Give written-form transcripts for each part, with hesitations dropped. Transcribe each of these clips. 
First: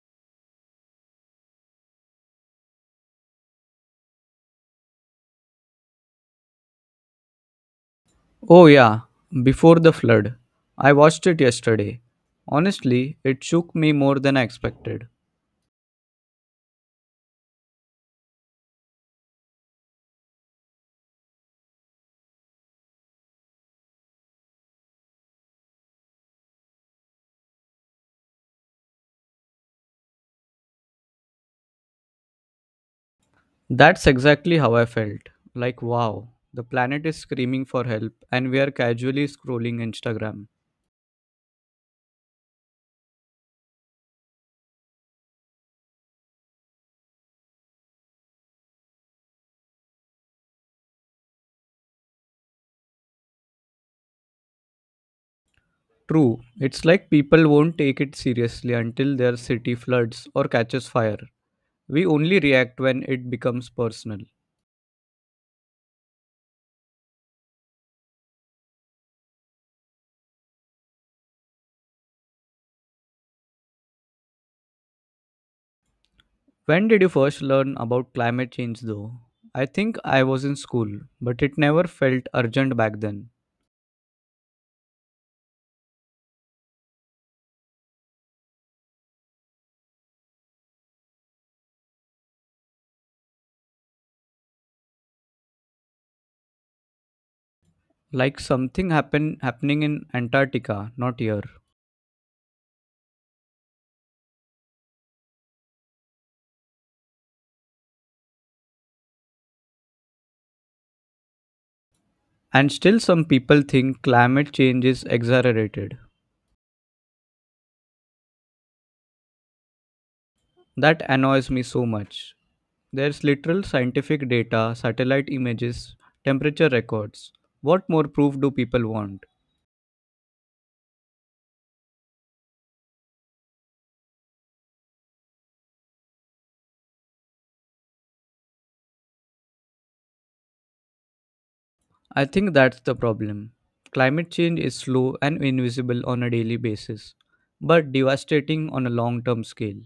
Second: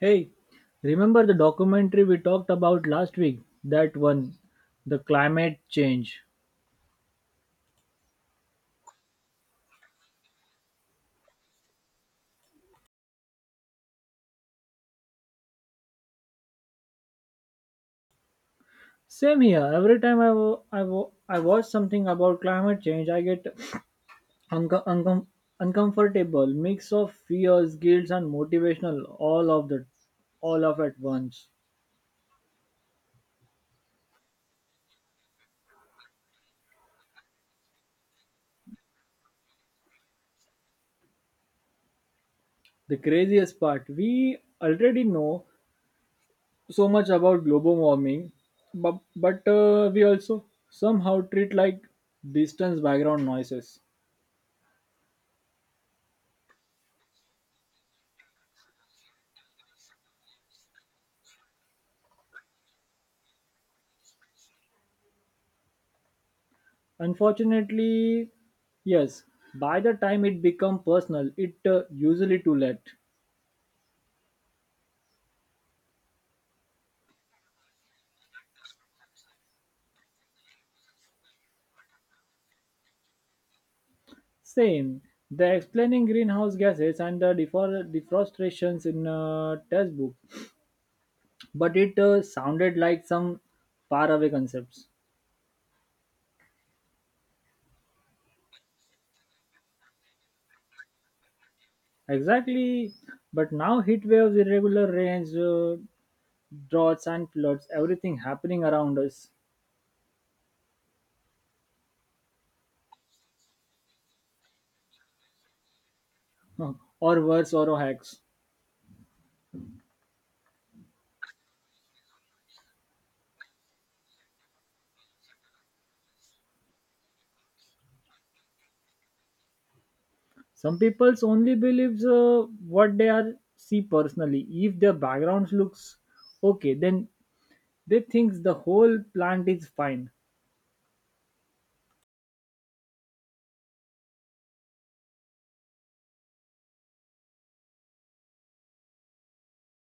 Hey, remember the documentary we talked about last week? That one, the climate change. Oh, yeah, Before the Flood. I watched it yesterday. Honestly, it shook me more than I expected. Same here. Every time I watch something about climate change, I get unco- uncom- uncomfortable mix of fears, guilt, and motivational all of the all of at once. That's exactly how I felt. Like, wow, the planet is screaming for help, and we are casually scrolling Instagram. The craziest part, we already know so much about global warming, but we also somehow treat like distance background noises. True, it's like people won't take it seriously until their city floods or catches fire. We only react when it becomes personal. Unfortunately, yes, by the time it become personal, it usually too late. When did you first learn about climate change, though? I think I was in school, but it never felt urgent back then. Same, they explaining greenhouse gases and the deforestations in a textbook, but it sounded like some faraway concepts. Like something happening in Antarctica, not here. Exactly, but now heat waves, irregular rains, droughts and floods, everything happening around us, And still some people think climate change is exaggerated. or worse, or hacks. That annoys me so much. There's literal scientific data, satellite images, temperature records. What more proof do people want? Some people's only believes what they are see personally. If their backgrounds looks okay, then they think the whole plant is fine. I think that's the problem. Climate change is slow and invisible on a daily basis, but devastating on a long term scale.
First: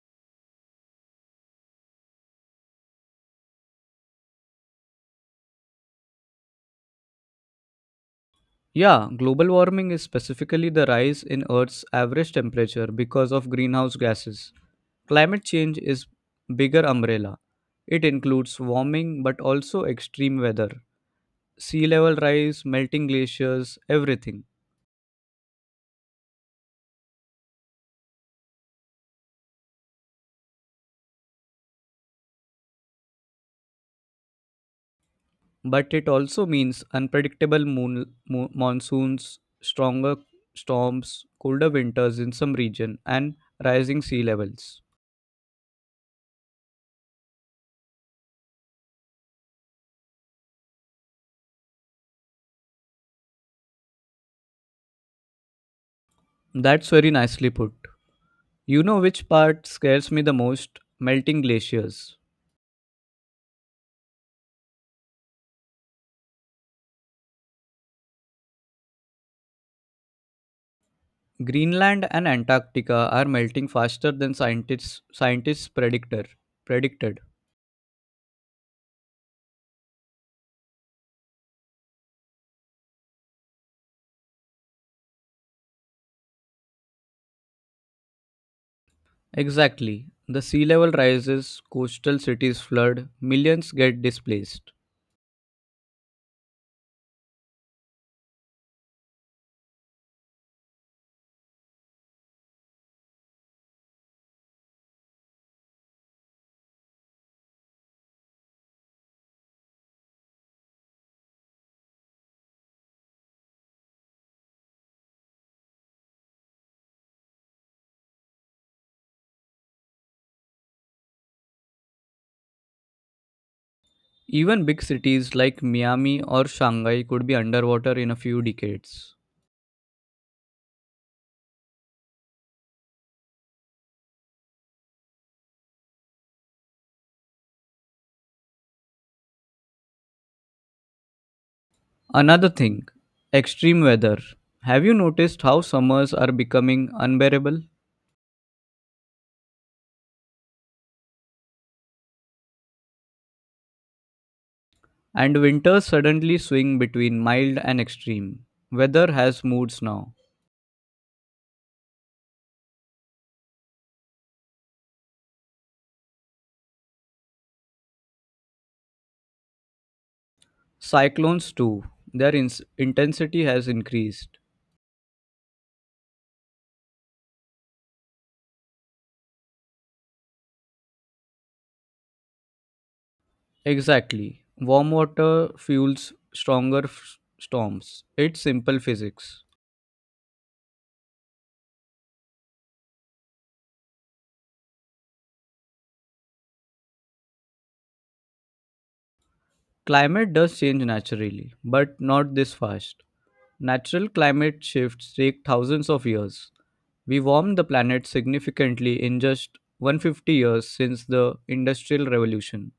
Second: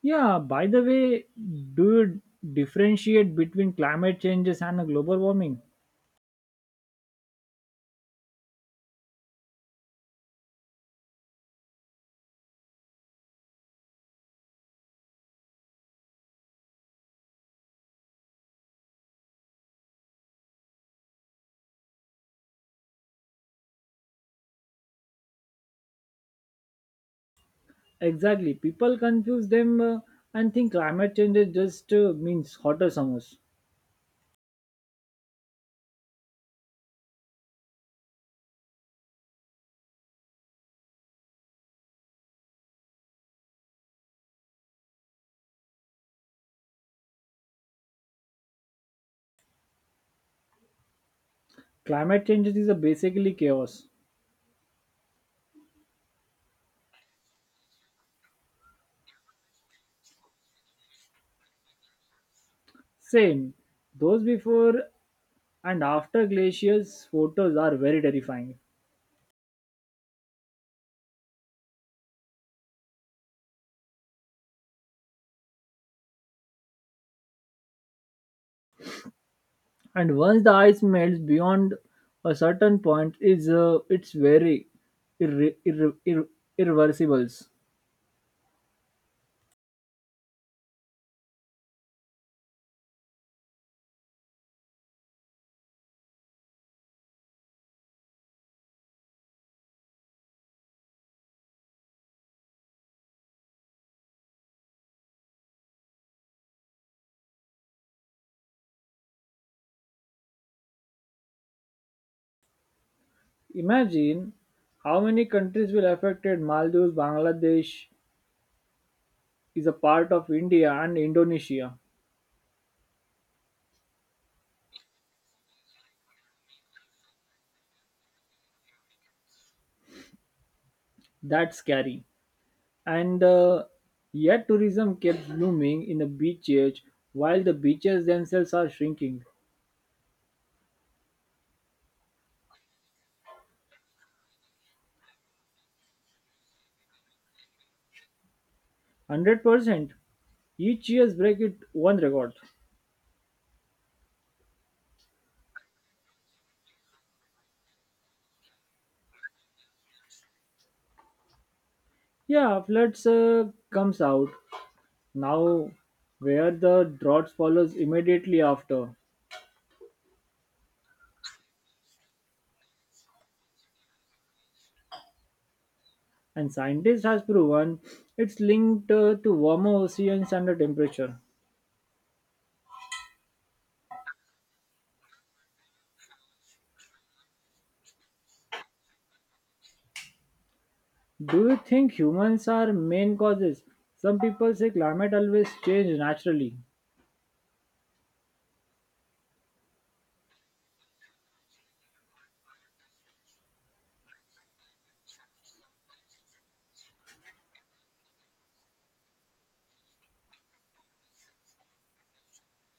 Yeah. By the way, do you differentiate between climate changes and global warming? Yeah, global warming is specifically the rise in Earth's average temperature because of greenhouse gases. Climate change is bigger umbrella. It includes warming but also extreme weather, sea level rise, melting glaciers, everything. Exactly. People confuse them and think climate changes just means hotter summers. But it also means unpredictable monsoons, stronger storms, colder winters in some region and rising sea levels. Climate changes is a basically chaos. That's very nicely put. You know which part scares me the most? Melting glaciers. Same. Those before and after glaciers photos are very terrifying. Greenland and Antarctica are melting faster than scientists predictor predicted. And once the ice melts beyond a certain point is it's very irre- irre- irre- irreversible. Exactly. The sea level rises, coastal cities flood, millions get displaced. Imagine how many countries will affected Maldives, Bangladesh is a part of India and Indonesia. Even big cities like Miami or Shanghai could be underwater in a few decades. That's scary and yet tourism kept blooming in the beaches while the beaches themselves are shrinking. Another thing, extreme weather. Have you noticed how summers are becoming unbearable? 100% each year break it one record. And winters suddenly swing between mild and extreme. Weather has moods now. Yeah, floods comes out now where the drought follows immediately after. Cyclones, too, intensity has increased. And scientists has proven it's linked to warmer oceans and the temperature. Exactly. Warm water fuels storms. It's simple physics. Do you think humans are main causes? Some people say climate always change naturally. Climate does change naturally, but not this fast. Natural climate shifts take thousands of years. We warmed the planet significantly in just 150 years since the Industrial Revolution.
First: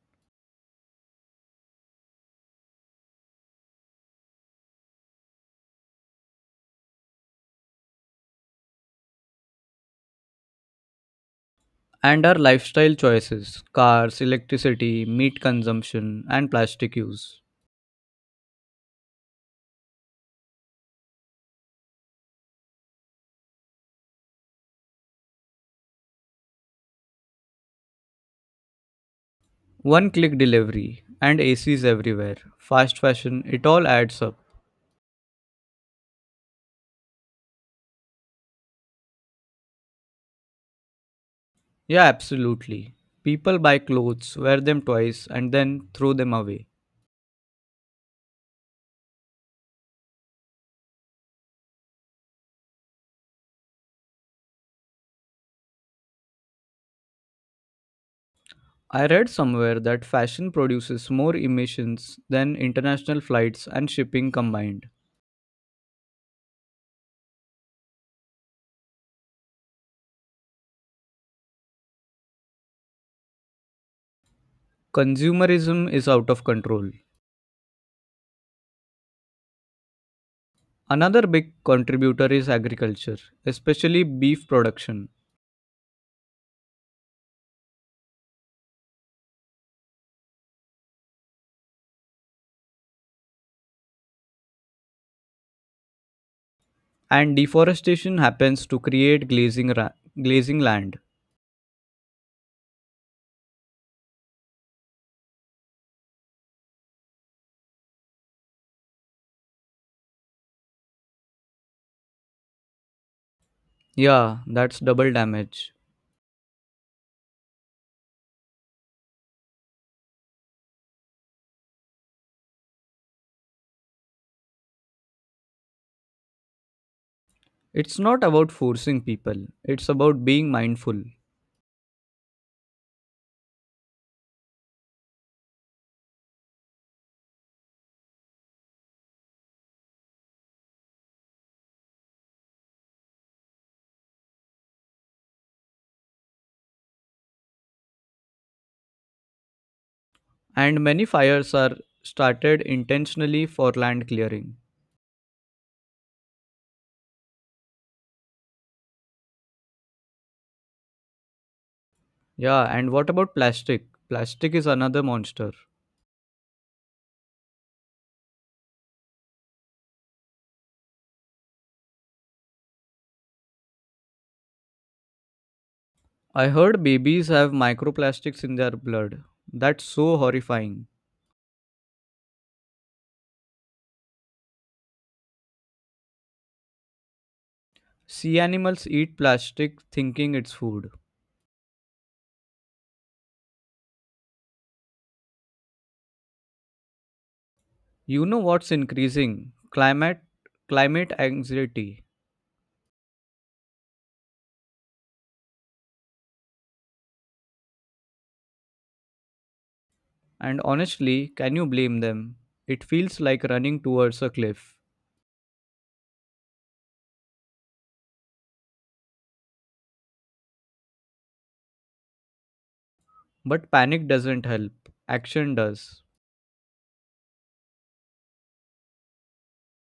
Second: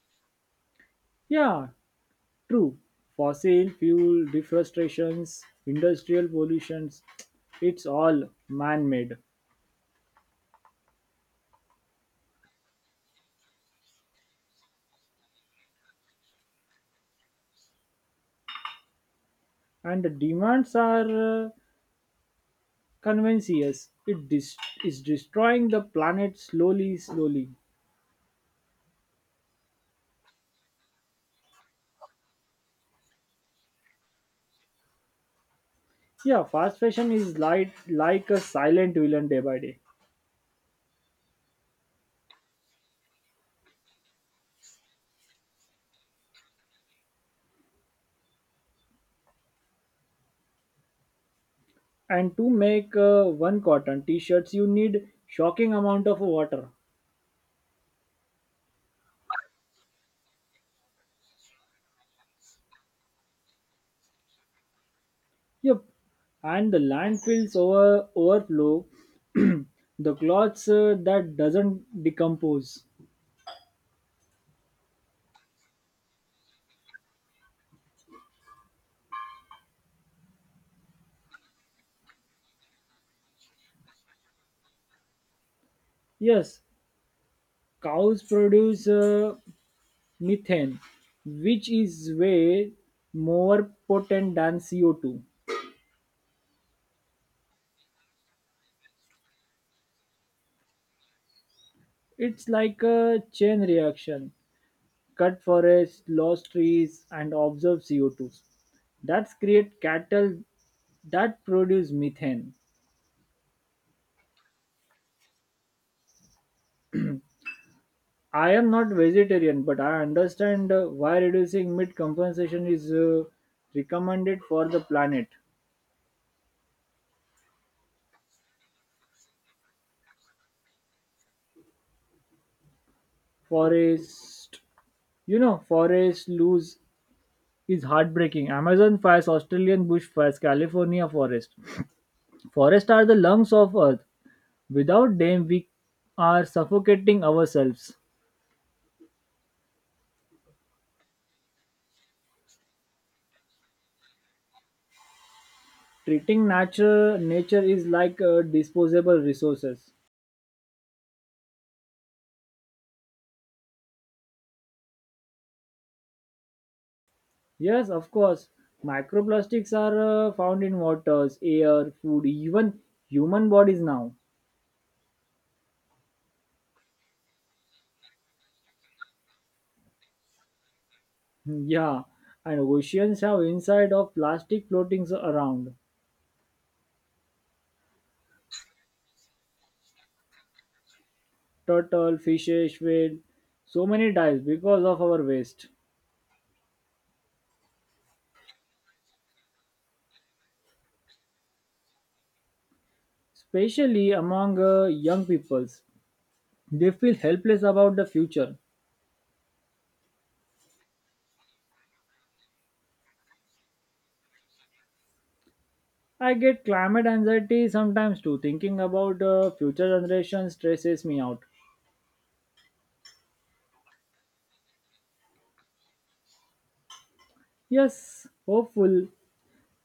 Yeah, true. Fossil fuel deforestations, industrial pollutions, it's all man-made. And our lifestyle choices cars, electricity, meat consumption, and plastic use. And the demands are convincious it is destroying the planet slowly. One click delivery and ACs everywhere, fast fashion, it all adds up. Yeah, fast fashion is like a silent villain day by day. Yeah, absolutely. People buy clothes, wear them twice, and then throw them away. And to make one cotton t-shirts, you need shocking amount of water. I read somewhere that fashion produces more emissions than international flights and shipping combined. Yep, and the landfills overflow. The cloths that doesn't decompose. Consumerism is out of control. Another big contributor is agriculture, especially beef production. Yes, cows produce methane, which is way more potent than CO2. And deforestation happens to create glazing land. It's like a chain reaction. Cut forests, lost trees, and observe CO2. That's create cattle that produce methane. Yeah, that's double damage. I am not vegetarian, but I understand why reducing meat compensation is recommended for the planet. It's not about forcing people, it's about being mindful. Forest, forest lose is heartbreaking. Amazon fires, Australian bush fires, California forest. Forests are the lungs of earth. Without them, we are suffocating ourselves. And many fires are started intentionally for land clearing. Treating nature is like disposable resources. Yeah, and what about plastic? Plastic is another monster. Yes, of course. Microplastics are found in waters air food even human bodies now. I heard babies have microplastics in their blood. That's so horrifying. Yeah, and oceans have inside of plastic floatings around. Sea animals eat plastic thinking it's food. Turtle fishes, whale, so many dives because of our waste. You know what's increasing? climate Climate anxiety. Especially among young peoples, they feel helpless about the future. And honestly, can you blame them? It feels like running towards a cliff. I get climate anxiety sometimes too. Thinking about future generations stresses me out. But panic doesn't help, action does. Yes, hopeful.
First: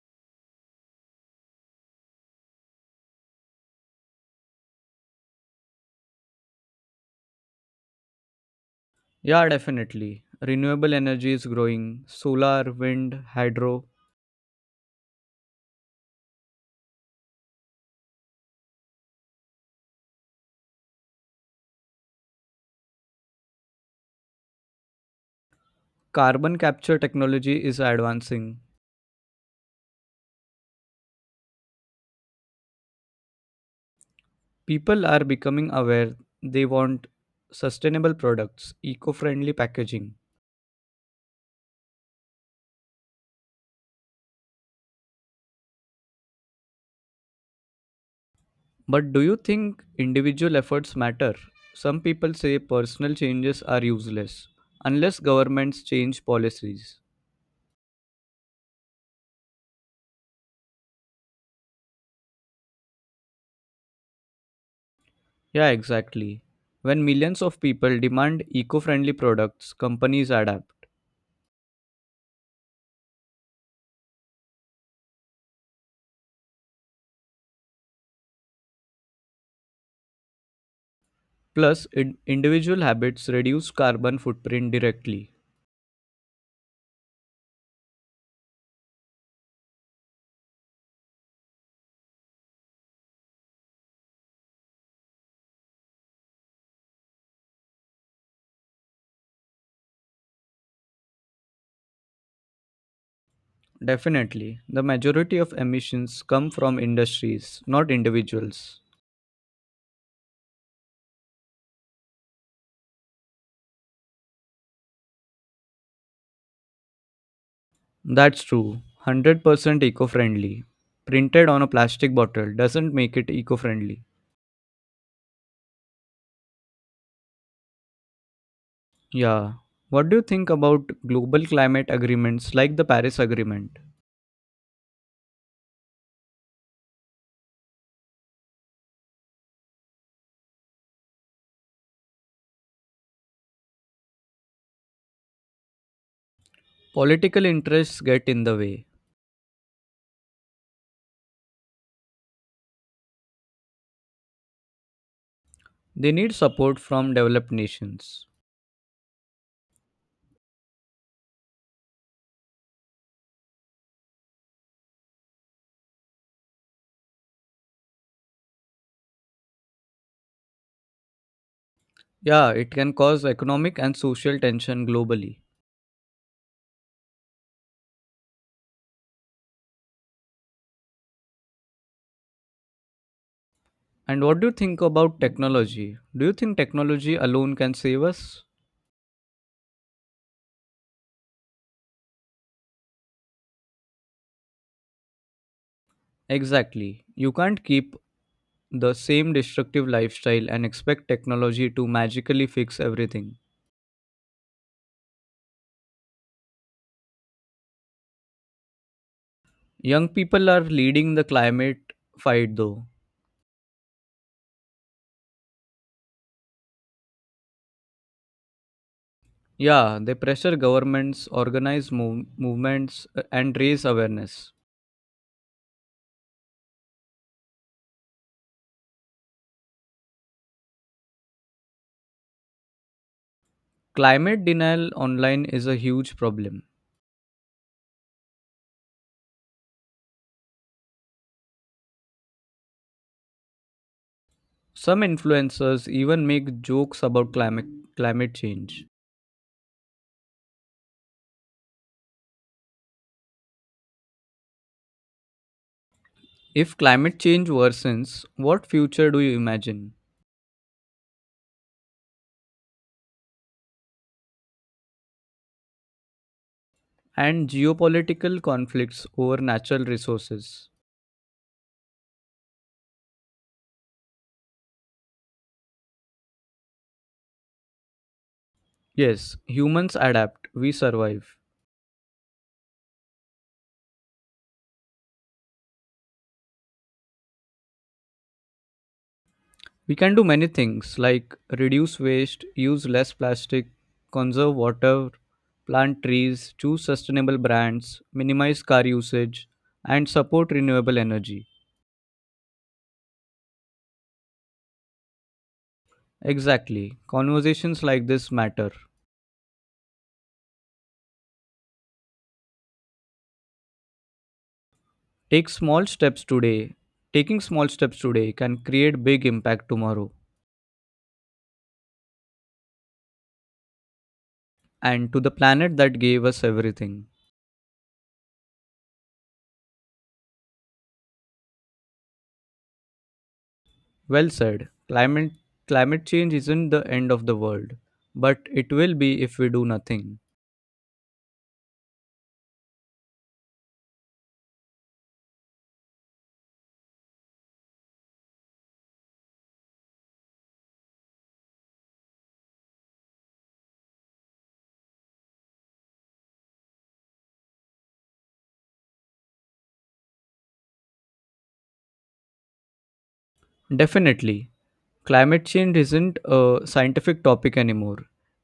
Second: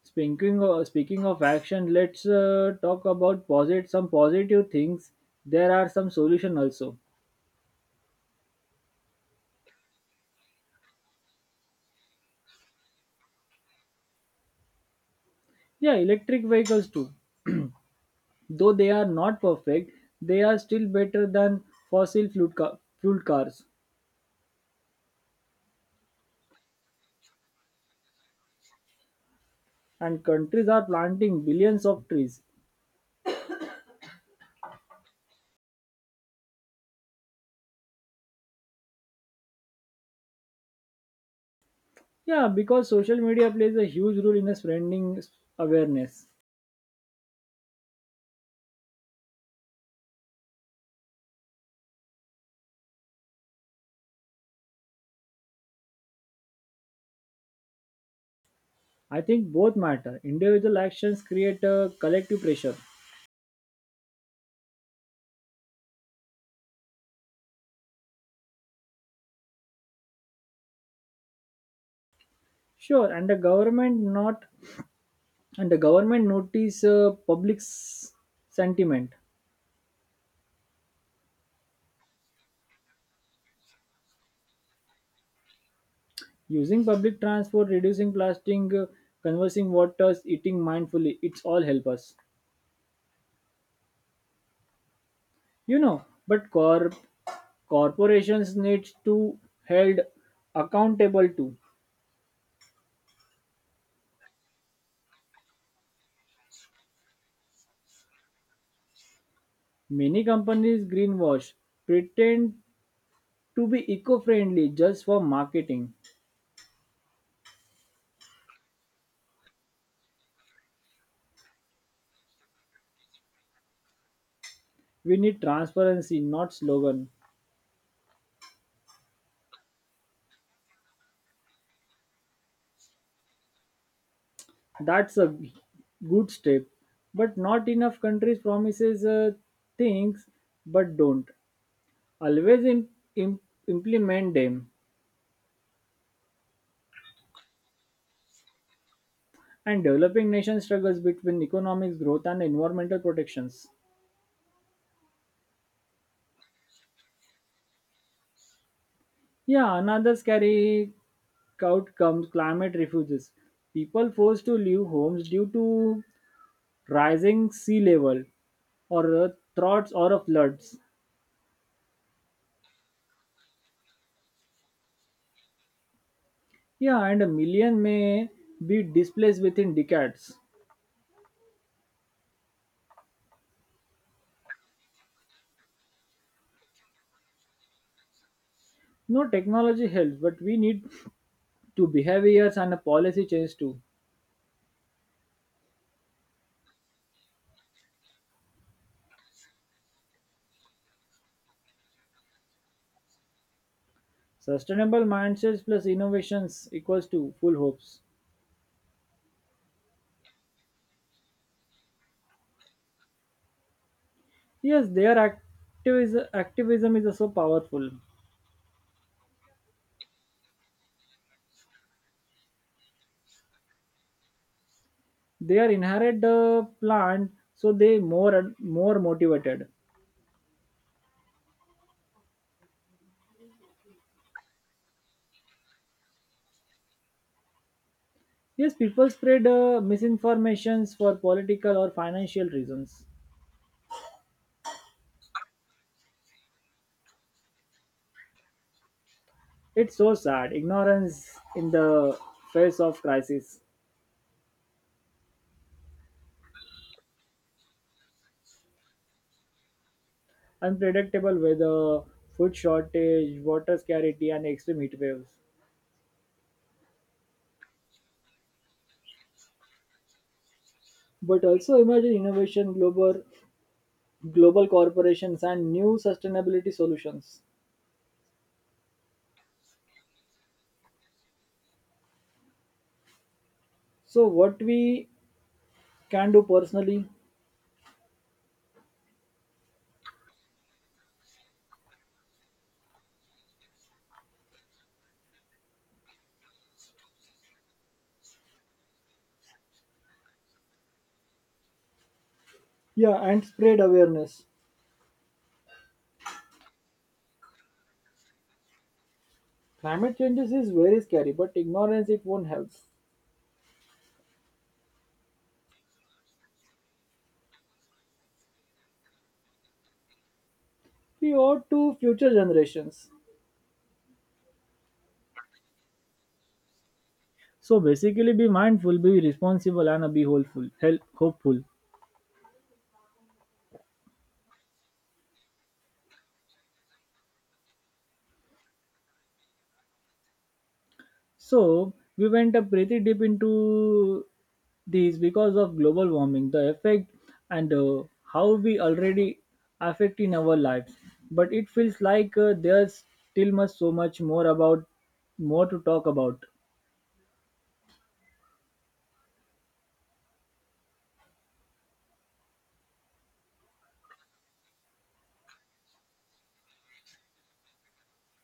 Speaking of action, let's talk about some positive things. There are some solutions also. Yeah, definitely. Renewable energy is growing solar, wind, hydro. Yeah, electric vehicles too. Though they are not perfect, they are still better than fossil fuel fueled cars. Carbon capture technology is advancing. And countries are planting billions of trees. People are becoming aware, they want sustainable products, eco friendly packaging. Yeah, because social media plays a huge role in spreading awareness. But do you think individual efforts matter? Some people say personal changes are useless unless governments change policies. I think both matter. Individual actions create a collective pressure. Yeah, exactly. When millions of people demand eco friendly products, companies adapt. Sure, and the government not and the government notice public sentiment. Plus, individual habits reduce carbon footprint directly. Using public transport, reducing plastic, conversing waters, eating mindfully, it's all help us. You know, but corporations need to held accountable too. Definitely, the majority of emissions come from industries, not individuals. Many companies greenwash, pretend to be eco-friendly just for marketing. That's true. 100% eco friendly. Printed on a plastic bottle doesn't make it eco friendly. We need transparency, not slogan. Yeah. What do you think about global climate agreements like the Paris Agreement? That's a good step but not enough countries promises things but don't always im- implement them. Political interests get in the way. And developing nation struggles between economic growth and environmental protections. They need support from developed nations. Yeah, another scary out comes climate refuges, people forced to leave homes due to rising sea level, or droughts or floods. Yeah, it can cause economic and social tension globally. Yeah, and a million may be displaced within decades. And what do you think about technology? Do you think technology alone can save us? No, technology helps, but we need to behaviors and a policy change too. Exactly. You can't keep the same destructive lifestyle and expect technology to magically fix everything. Sustainable mindsets plus innovations equals to full hopes. Young people are leading the climate fight though. Yes, their activism is so powerful. Yeah, they pressure governments, organize movements, and raise awareness. They are inherit the plant, so they more and more motivated. Climate denial online is a huge problem. Yes, people spread misinformations for political or financial reasons. Some influencers even make jokes about climate change. It's so sad. Ignorance in the face of crisis. If climate change worsens, what future do you imagine? Unpredictable weather, food shortage, water scarcity, and extreme heat waves. And geopolitical conflicts over natural resources. But also imagine innovation, global corporations, and new sustainability solutions. Yes, humans adapt, we survive. So, what we can do personally, We can do many things like reduce waste, use less plastic, conserve water, plant trees, choose sustainable brands, minimize car usage, and support renewable energy. yeah, and spread awareness. Exactly, conversations like this matter. Climate changes is very scary, but ignorance it won't help. Take small steps today. Taking small steps today can create big impact tomorrow. We owe to future generations. And to the planet that gave us everything. So basically, be mindful, be responsible, and be hopeful. Help, hopeful. Well said. Climate change isn't the end of the world, but it will be if we do nothing. So we went up pretty deep into these because of global warming, the effect, and how we already affect in our lives. But it feels like there's still much so much more to talk about. Definitely. Climate change isn't a scientific topic anymore.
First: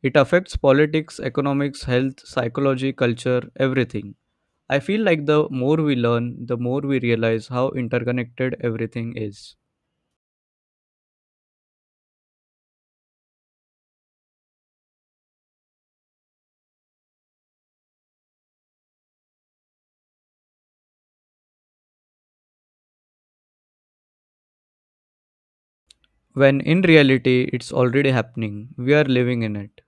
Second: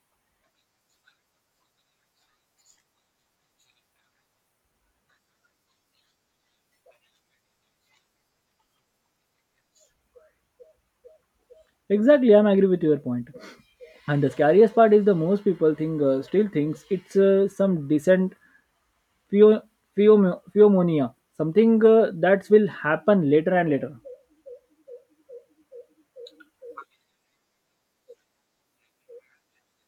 It affects politics, economics, health, psychology, culture, everything. I feel like the more we learn, the more we realize how interconnected everything is. Exactly, I'm agree with your point. And the scariest part is the most people think still thinks it's some decent pheo- pheomonia, something that will happen later and later. When in reality it's already happening. We are living in it.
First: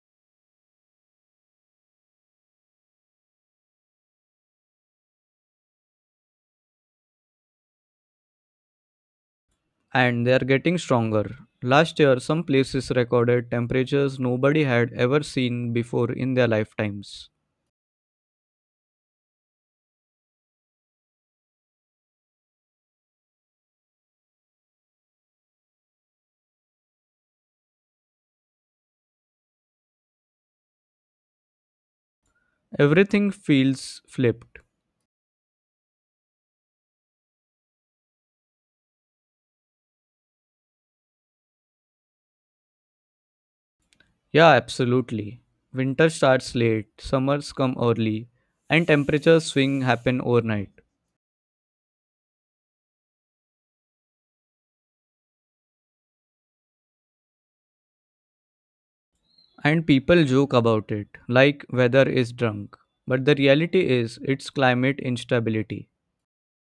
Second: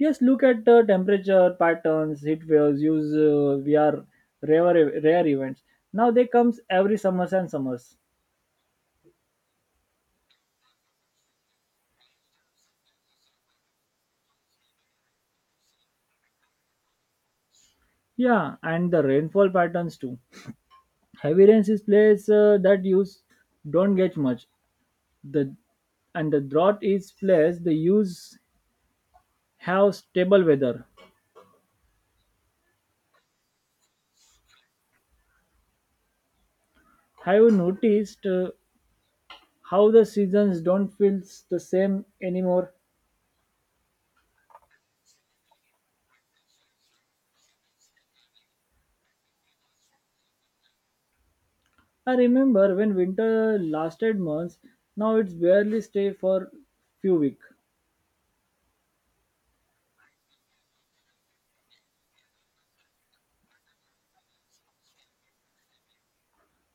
Yes, look at the temperature patterns, heat waves, use we are rare events. Now they comes every summers and summers. And they are getting stronger. Last year, some places recorded temperatures nobody had ever seen before in their lifetimes. Yeah, and the rainfall patterns too. Heavy rains is place that use don't get much. The and the drought is place the use have stable weather. Everything feels flipped. Have you noticed how the seasons don't feel the same anymore? Yeah, absolutely. Winter starts late, summers come early, and temperature swing happen overnight. I remember when winter lasted months. Now it's barely stay for few weeks. And people joke about it, like weather is drunk. But the reality is, it's climate instability.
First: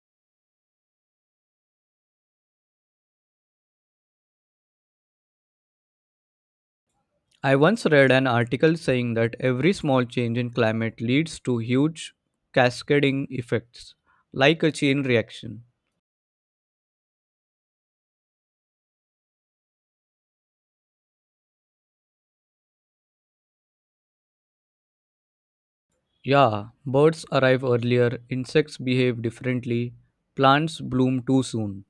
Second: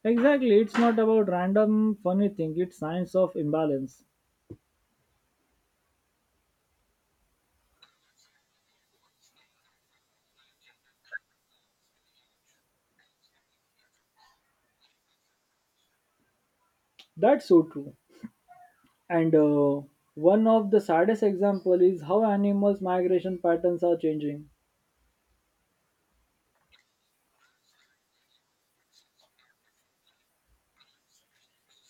Exactly, it's not about random funny thing. It's signs of imbalance. I once read an article saying that every small change in climate leads to huge cascading effects, like a chain reaction. That's so true. And one of the saddest example is how animals' migration patterns are changing. Yeah, birds arrive earlier, insects behave differently, plants bloom too soon.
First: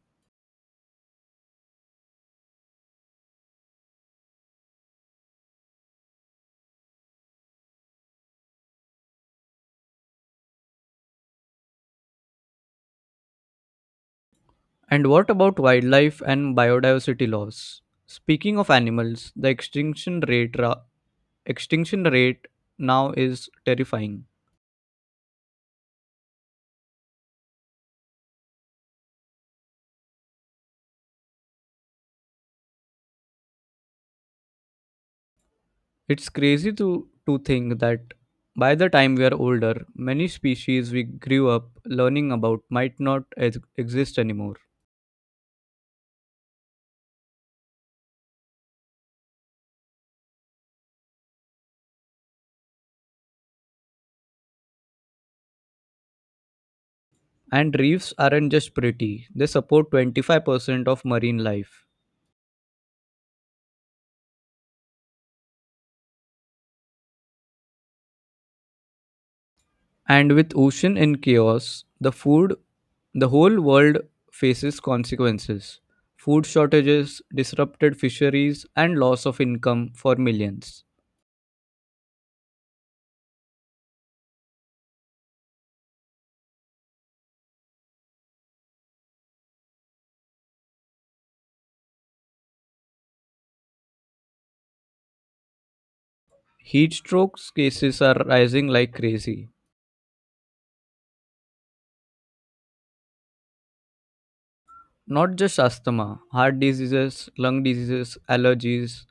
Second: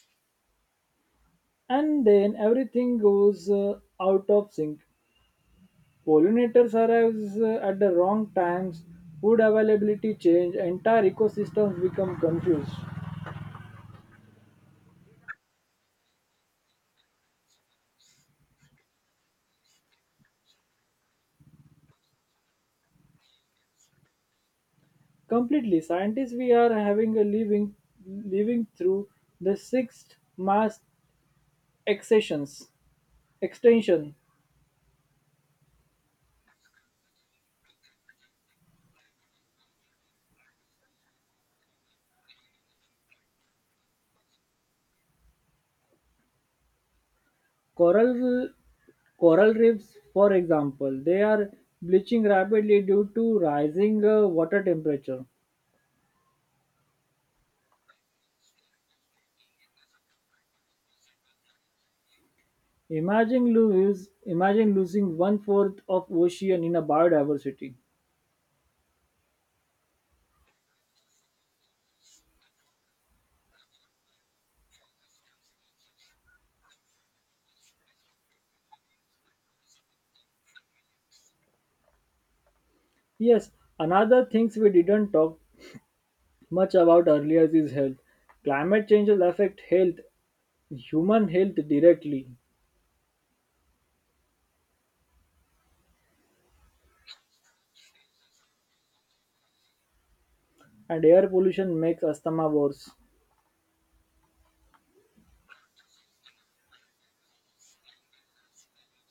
And then everything goes out of sync. Pollinators arrives at the wrong times. Food availability change. Entire ecosystems become confused. And what about wildlife and biodiversity loss? Speaking of animals, the extinction rate now is terrifying. Completely, scientists we are having a living through the sixth mass accessions extension. It's crazy to think that by the time we are older, many species we grew up learning about might not ex- exist anymore. Coral coral reefs, for example, they are bleaching rapidly due to rising water temperature. And reefs aren't just pretty, they support 25% of marine life. Imagine losing one fourth of ocean in a biodiversity. And with ocean in chaos, the whole world faces consequences. Food shortages, disrupted fisheries, and loss of income for millions. Yes, another things we didn't talk much about earlier is health. Climate change will affect health, human health directly. Heat strokes cases are rising like crazy. And air pollution makes asthma worse. Not just asthma, heart diseases, lung diseases, allergies.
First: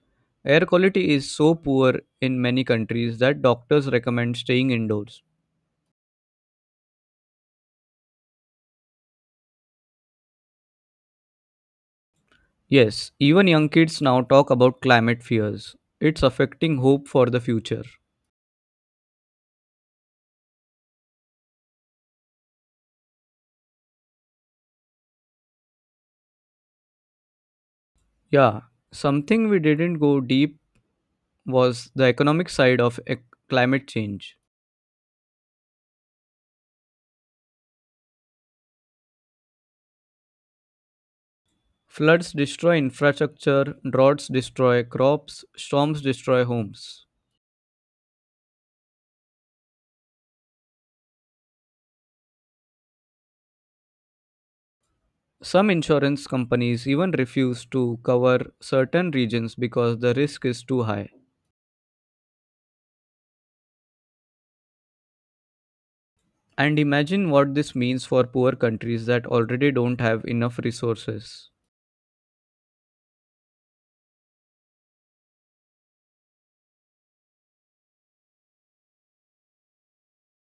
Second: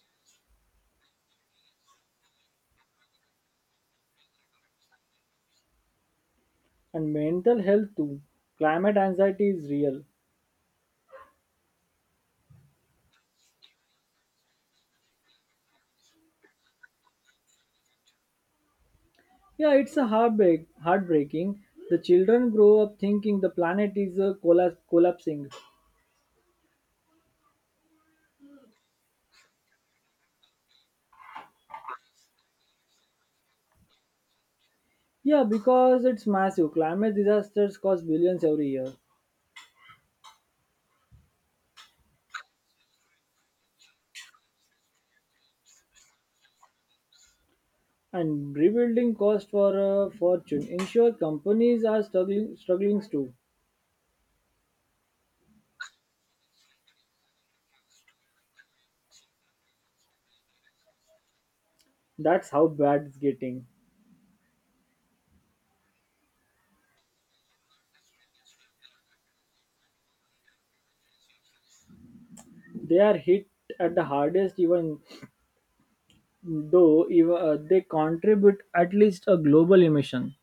Air quality is so poor in many countries that doctors recommend staying indoors. And mental health too. Climate anxiety is real. Yes, even young kids now talk about climate fears. It's affecting hope for the future. Yeah, it's a heartbreaking. The children grow up thinking the planet is collapsing. Yeah, something we didn't go deep was the economic side of climate change. Yeah, because it's massive. Climate disasters cost billions every year. Floods destroy infrastructure, droughts destroy crops, storms destroy homes. And rebuilding costs for a fortune. Ensure companies are struggling too. Some insurance companies even refuse to cover certain regions because the risk is too high. That's how bad it's getting. And imagine what this means for poor countries that already don't have enough resources. They are hit at the hardest even though they contribute at least a global emission.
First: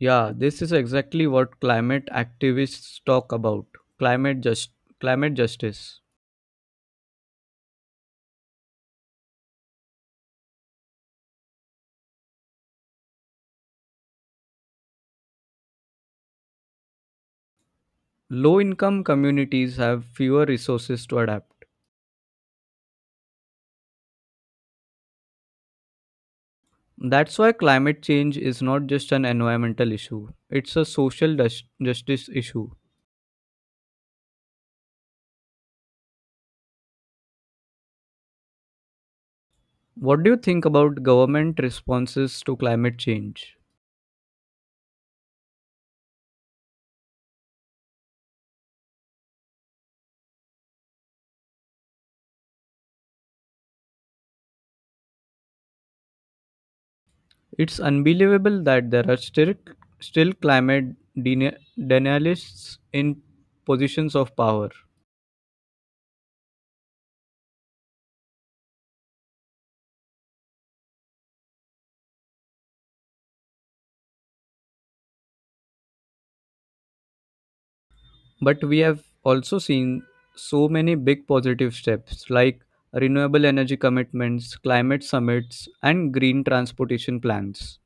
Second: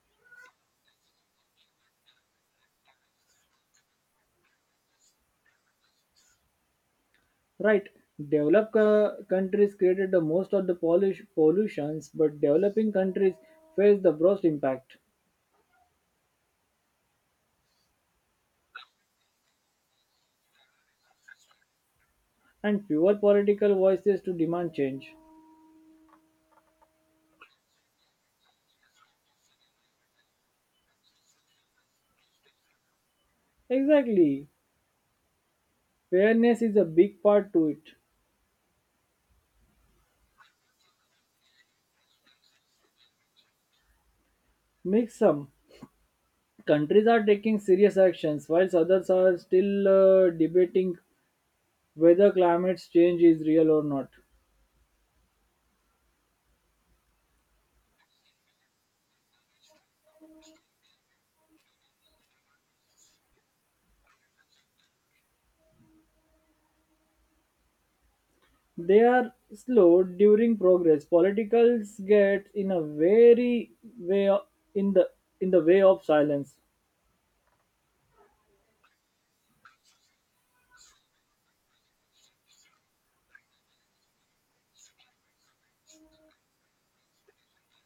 Yeah, this is exactly what climate activists talk about. Climate just Climate justice. Right, developed countries created the most of the polish pollutions but developing countries face the worst impact. Low income communities have fewer resources to adapt. And fewer political voices to demand change. That's why climate change is not just an environmental issue. It's a social justice issue. Exactly, fairness is a big part to it. What do you think about government responses to climate change? Mix, some countries are taking serious actions whilst others are still debating whether climate change is real or not. It's unbelievable that there are still climate denialists in positions of power. They are slowed during progress politicals get in a very way o- in the in the way of silence. But we have also seen so many big positive steps like renewable energy commitments, climate summits, and green transportation plans.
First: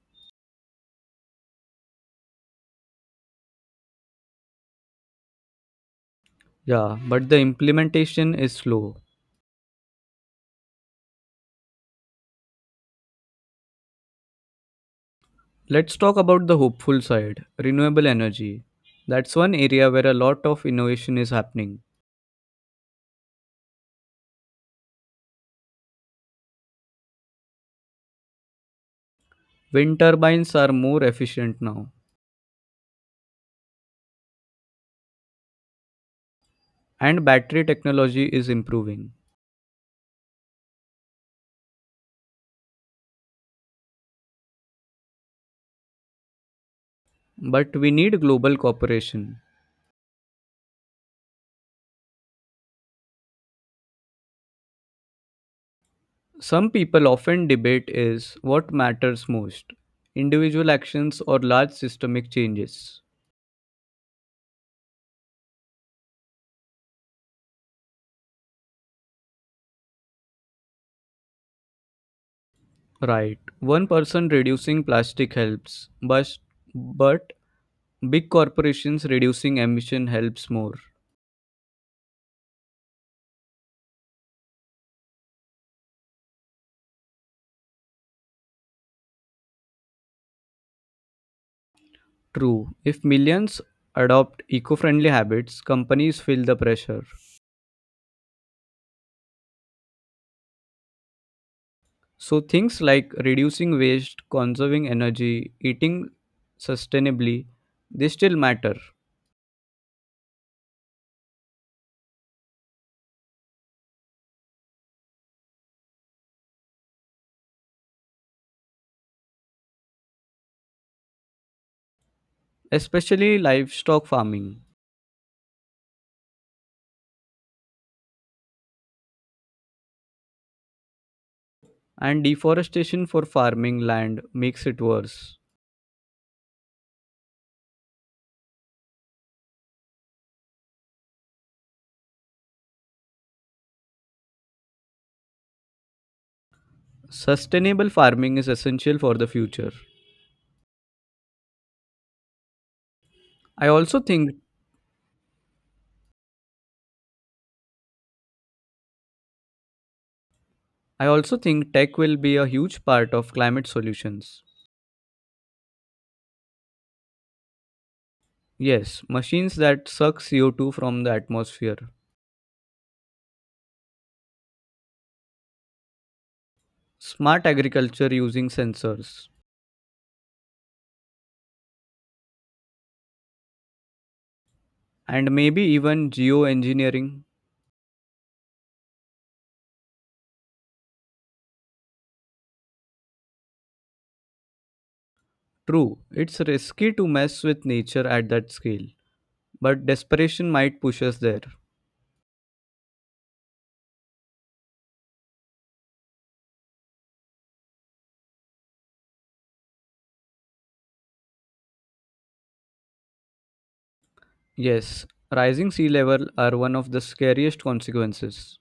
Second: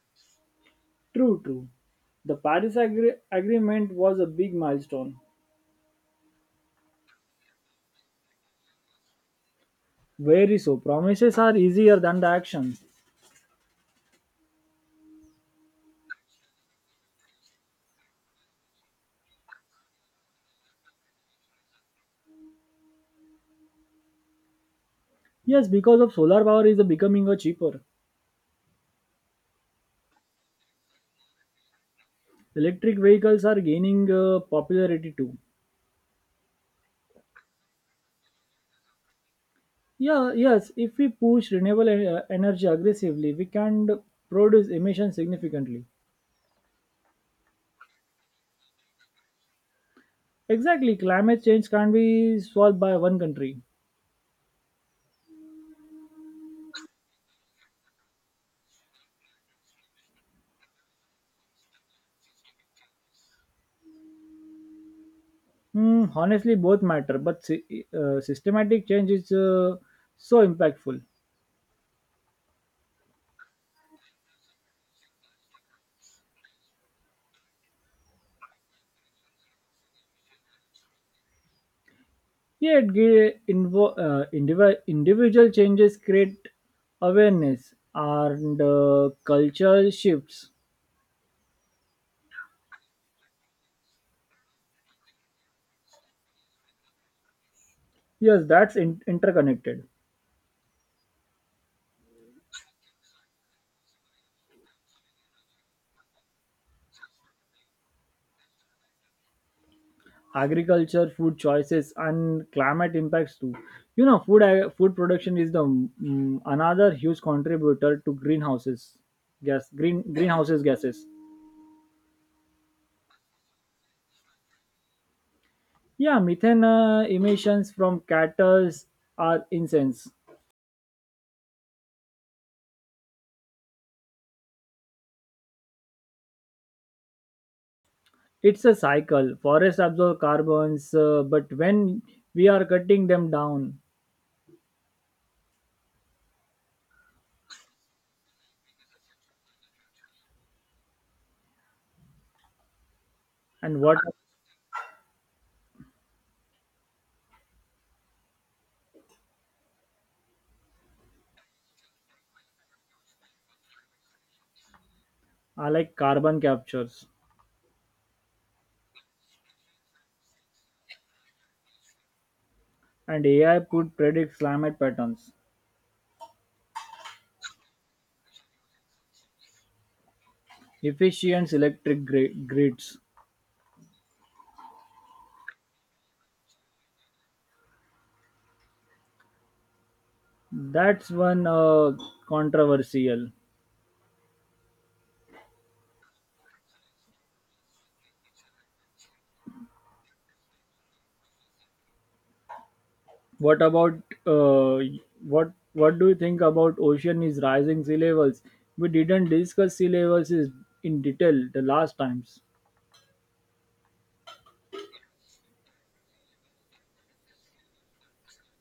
True, true. The Paris agreement was a big milestone. Yeah, but the implementation is slow. Very, so promises are easier than the action. Let's talk about the hopeful side renewable energy. That's one area where a lot of innovation is happening. Yes, because of solar power is becoming a cheaper. Wind turbines are more efficient now, Electric vehicles are gaining popularity too. and battery technology is improving. Yeah, yes, if we push renewable energy aggressively we can produce emissions significantly. But we need global cooperation. Exactly, climate change can't be solved by one country. Some people often debate is what matters most individual actions or large systemic changes. Hmm, honestly, both matter, but systematic change is so impactful. Right, one person reducing plastic helps, but big corporations reducing emission helps more. Yet, individual changes create awareness and cultural shifts. True, if millions adopt eco friendly habits, companies feel the pressure. Yes, that's interconnected. So, things like reducing waste, conserving energy, eating sustainably, they still matter, Agriculture, food choices, and climate impacts too. You know, food production is another huge contributor to greenhouses gases. especially livestock farming. Yeah, methane emissions from cattle are incense. And deforestation for farming land makes it worse. It's a cycle. Forests absorb carbons, but when we are cutting them down, Sustainable farming is essential for the future. I and what also think I also think tech will be a huge part of climate solutions. are like carbon captures Yes, machines that suck CO2 from the atmosphere, and AI could predict climate patterns, smart agriculture using sensors, efficient electric grids. and maybe even geoengineering. That's one controversial. True, it's risky to mess with nature at that scale, but desperation might push us there. What about uh, what do you think about ocean is rising sea levels? We didn't discuss sea levels is in detail the last times. Yes, rising sea level are one of the scariest consequences.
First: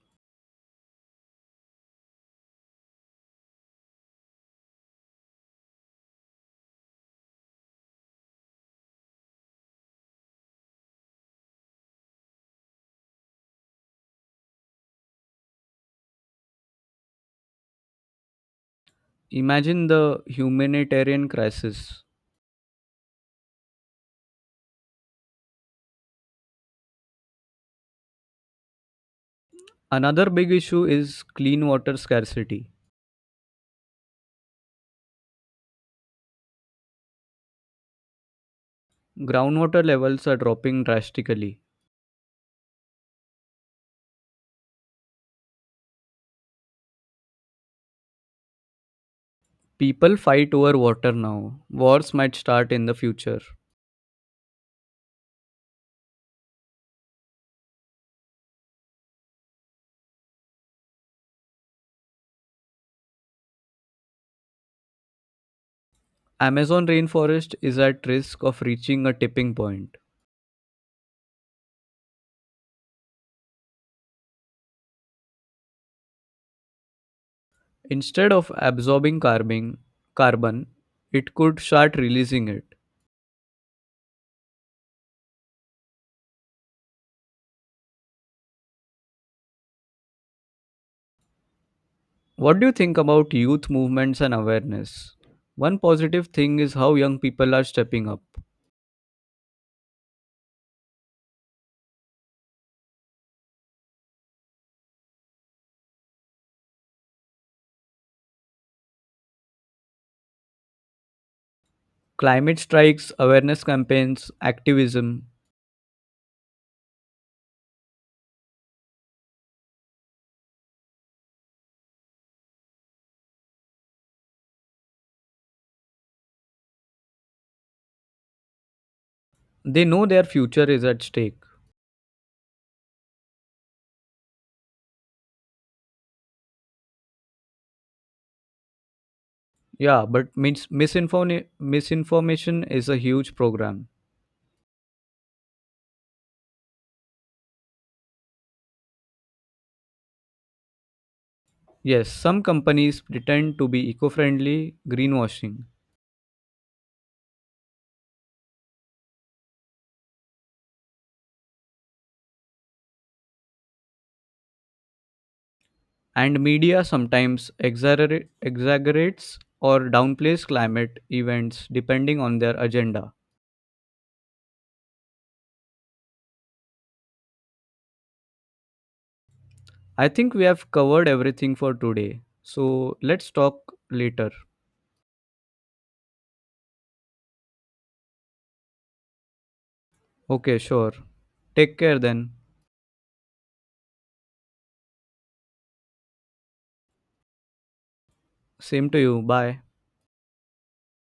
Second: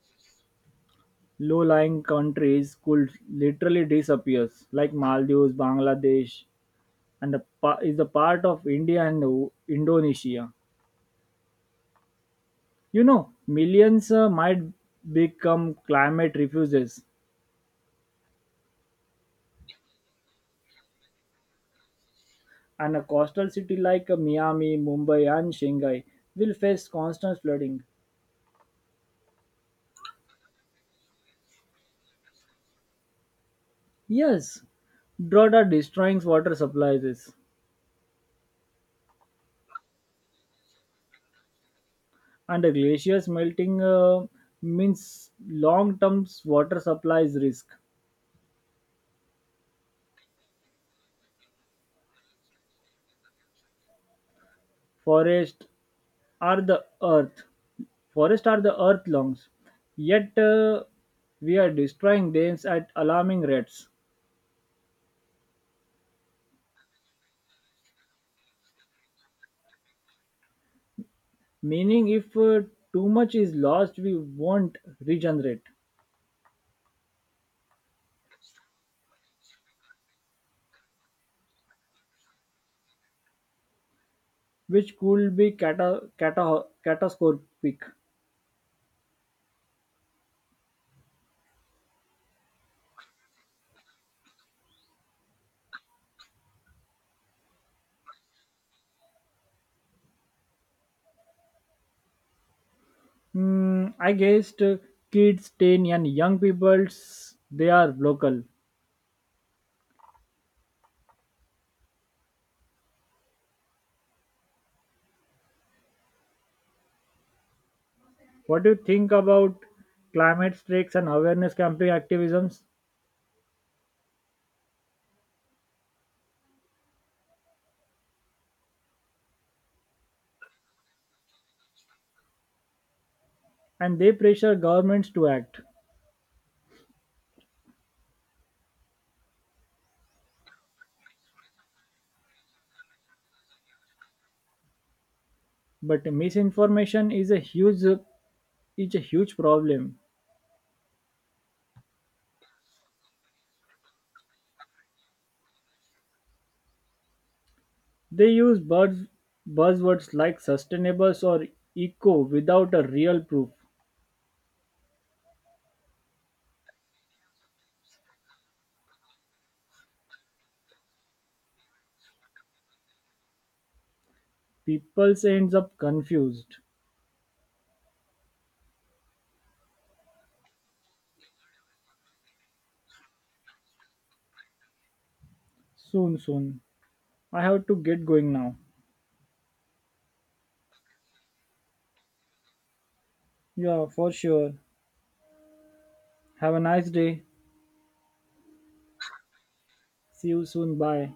Low-lying countries could literally disappear, like Maldives, Bangladesh, and the is a part of India and Indonesia. You know, millions might become climate refugees. Imagine the humanitarian crisis. And a coastal city like Miami, Mumbai, and Shanghai will face constant flooding. Another big issue is clean water scarcity. Yes, drought are destroying water supplies, Groundwater levels are dropping drastically. and the glaciers melting means long-term water supplies risk. People fight over water now. Wars might start in the future. Forests are the earth. Forests are the earth lungs. Yet we are destroying them at alarming rates. Amazon rainforest is at risk of reaching a tipping point. Meaning, if too much is lost, we won't regenerate. Instead of absorbing carbon, it could start releasing it. Which could be catastrophic. What do you think about youth movements and awareness? One positive thing is how young people are stepping up. Hmm, I guessed kids, teen, and young people, they are local. Climate strikes, awareness campaigns, activism, What do you think about climate strikes and awareness campaign activisms? they know their future is at stake. And they pressure governments to act. Yeah, but misinformation is a huge program. But misinformation is a huge problem. Yes, some companies pretend to be eco friendly, greenwashing. They use buzzwords like sustainables or eco without a real proof. And media sometimes exaggerates or downplays climate events depending on their agenda. People ends up confused. I think we have covered everything for today. So let's talk later. Soon, soon. I have to get going now. Okay, sure. Take care then. Yeah, for sure. Have a nice day. Same to you. Bye. See you soon. Bye.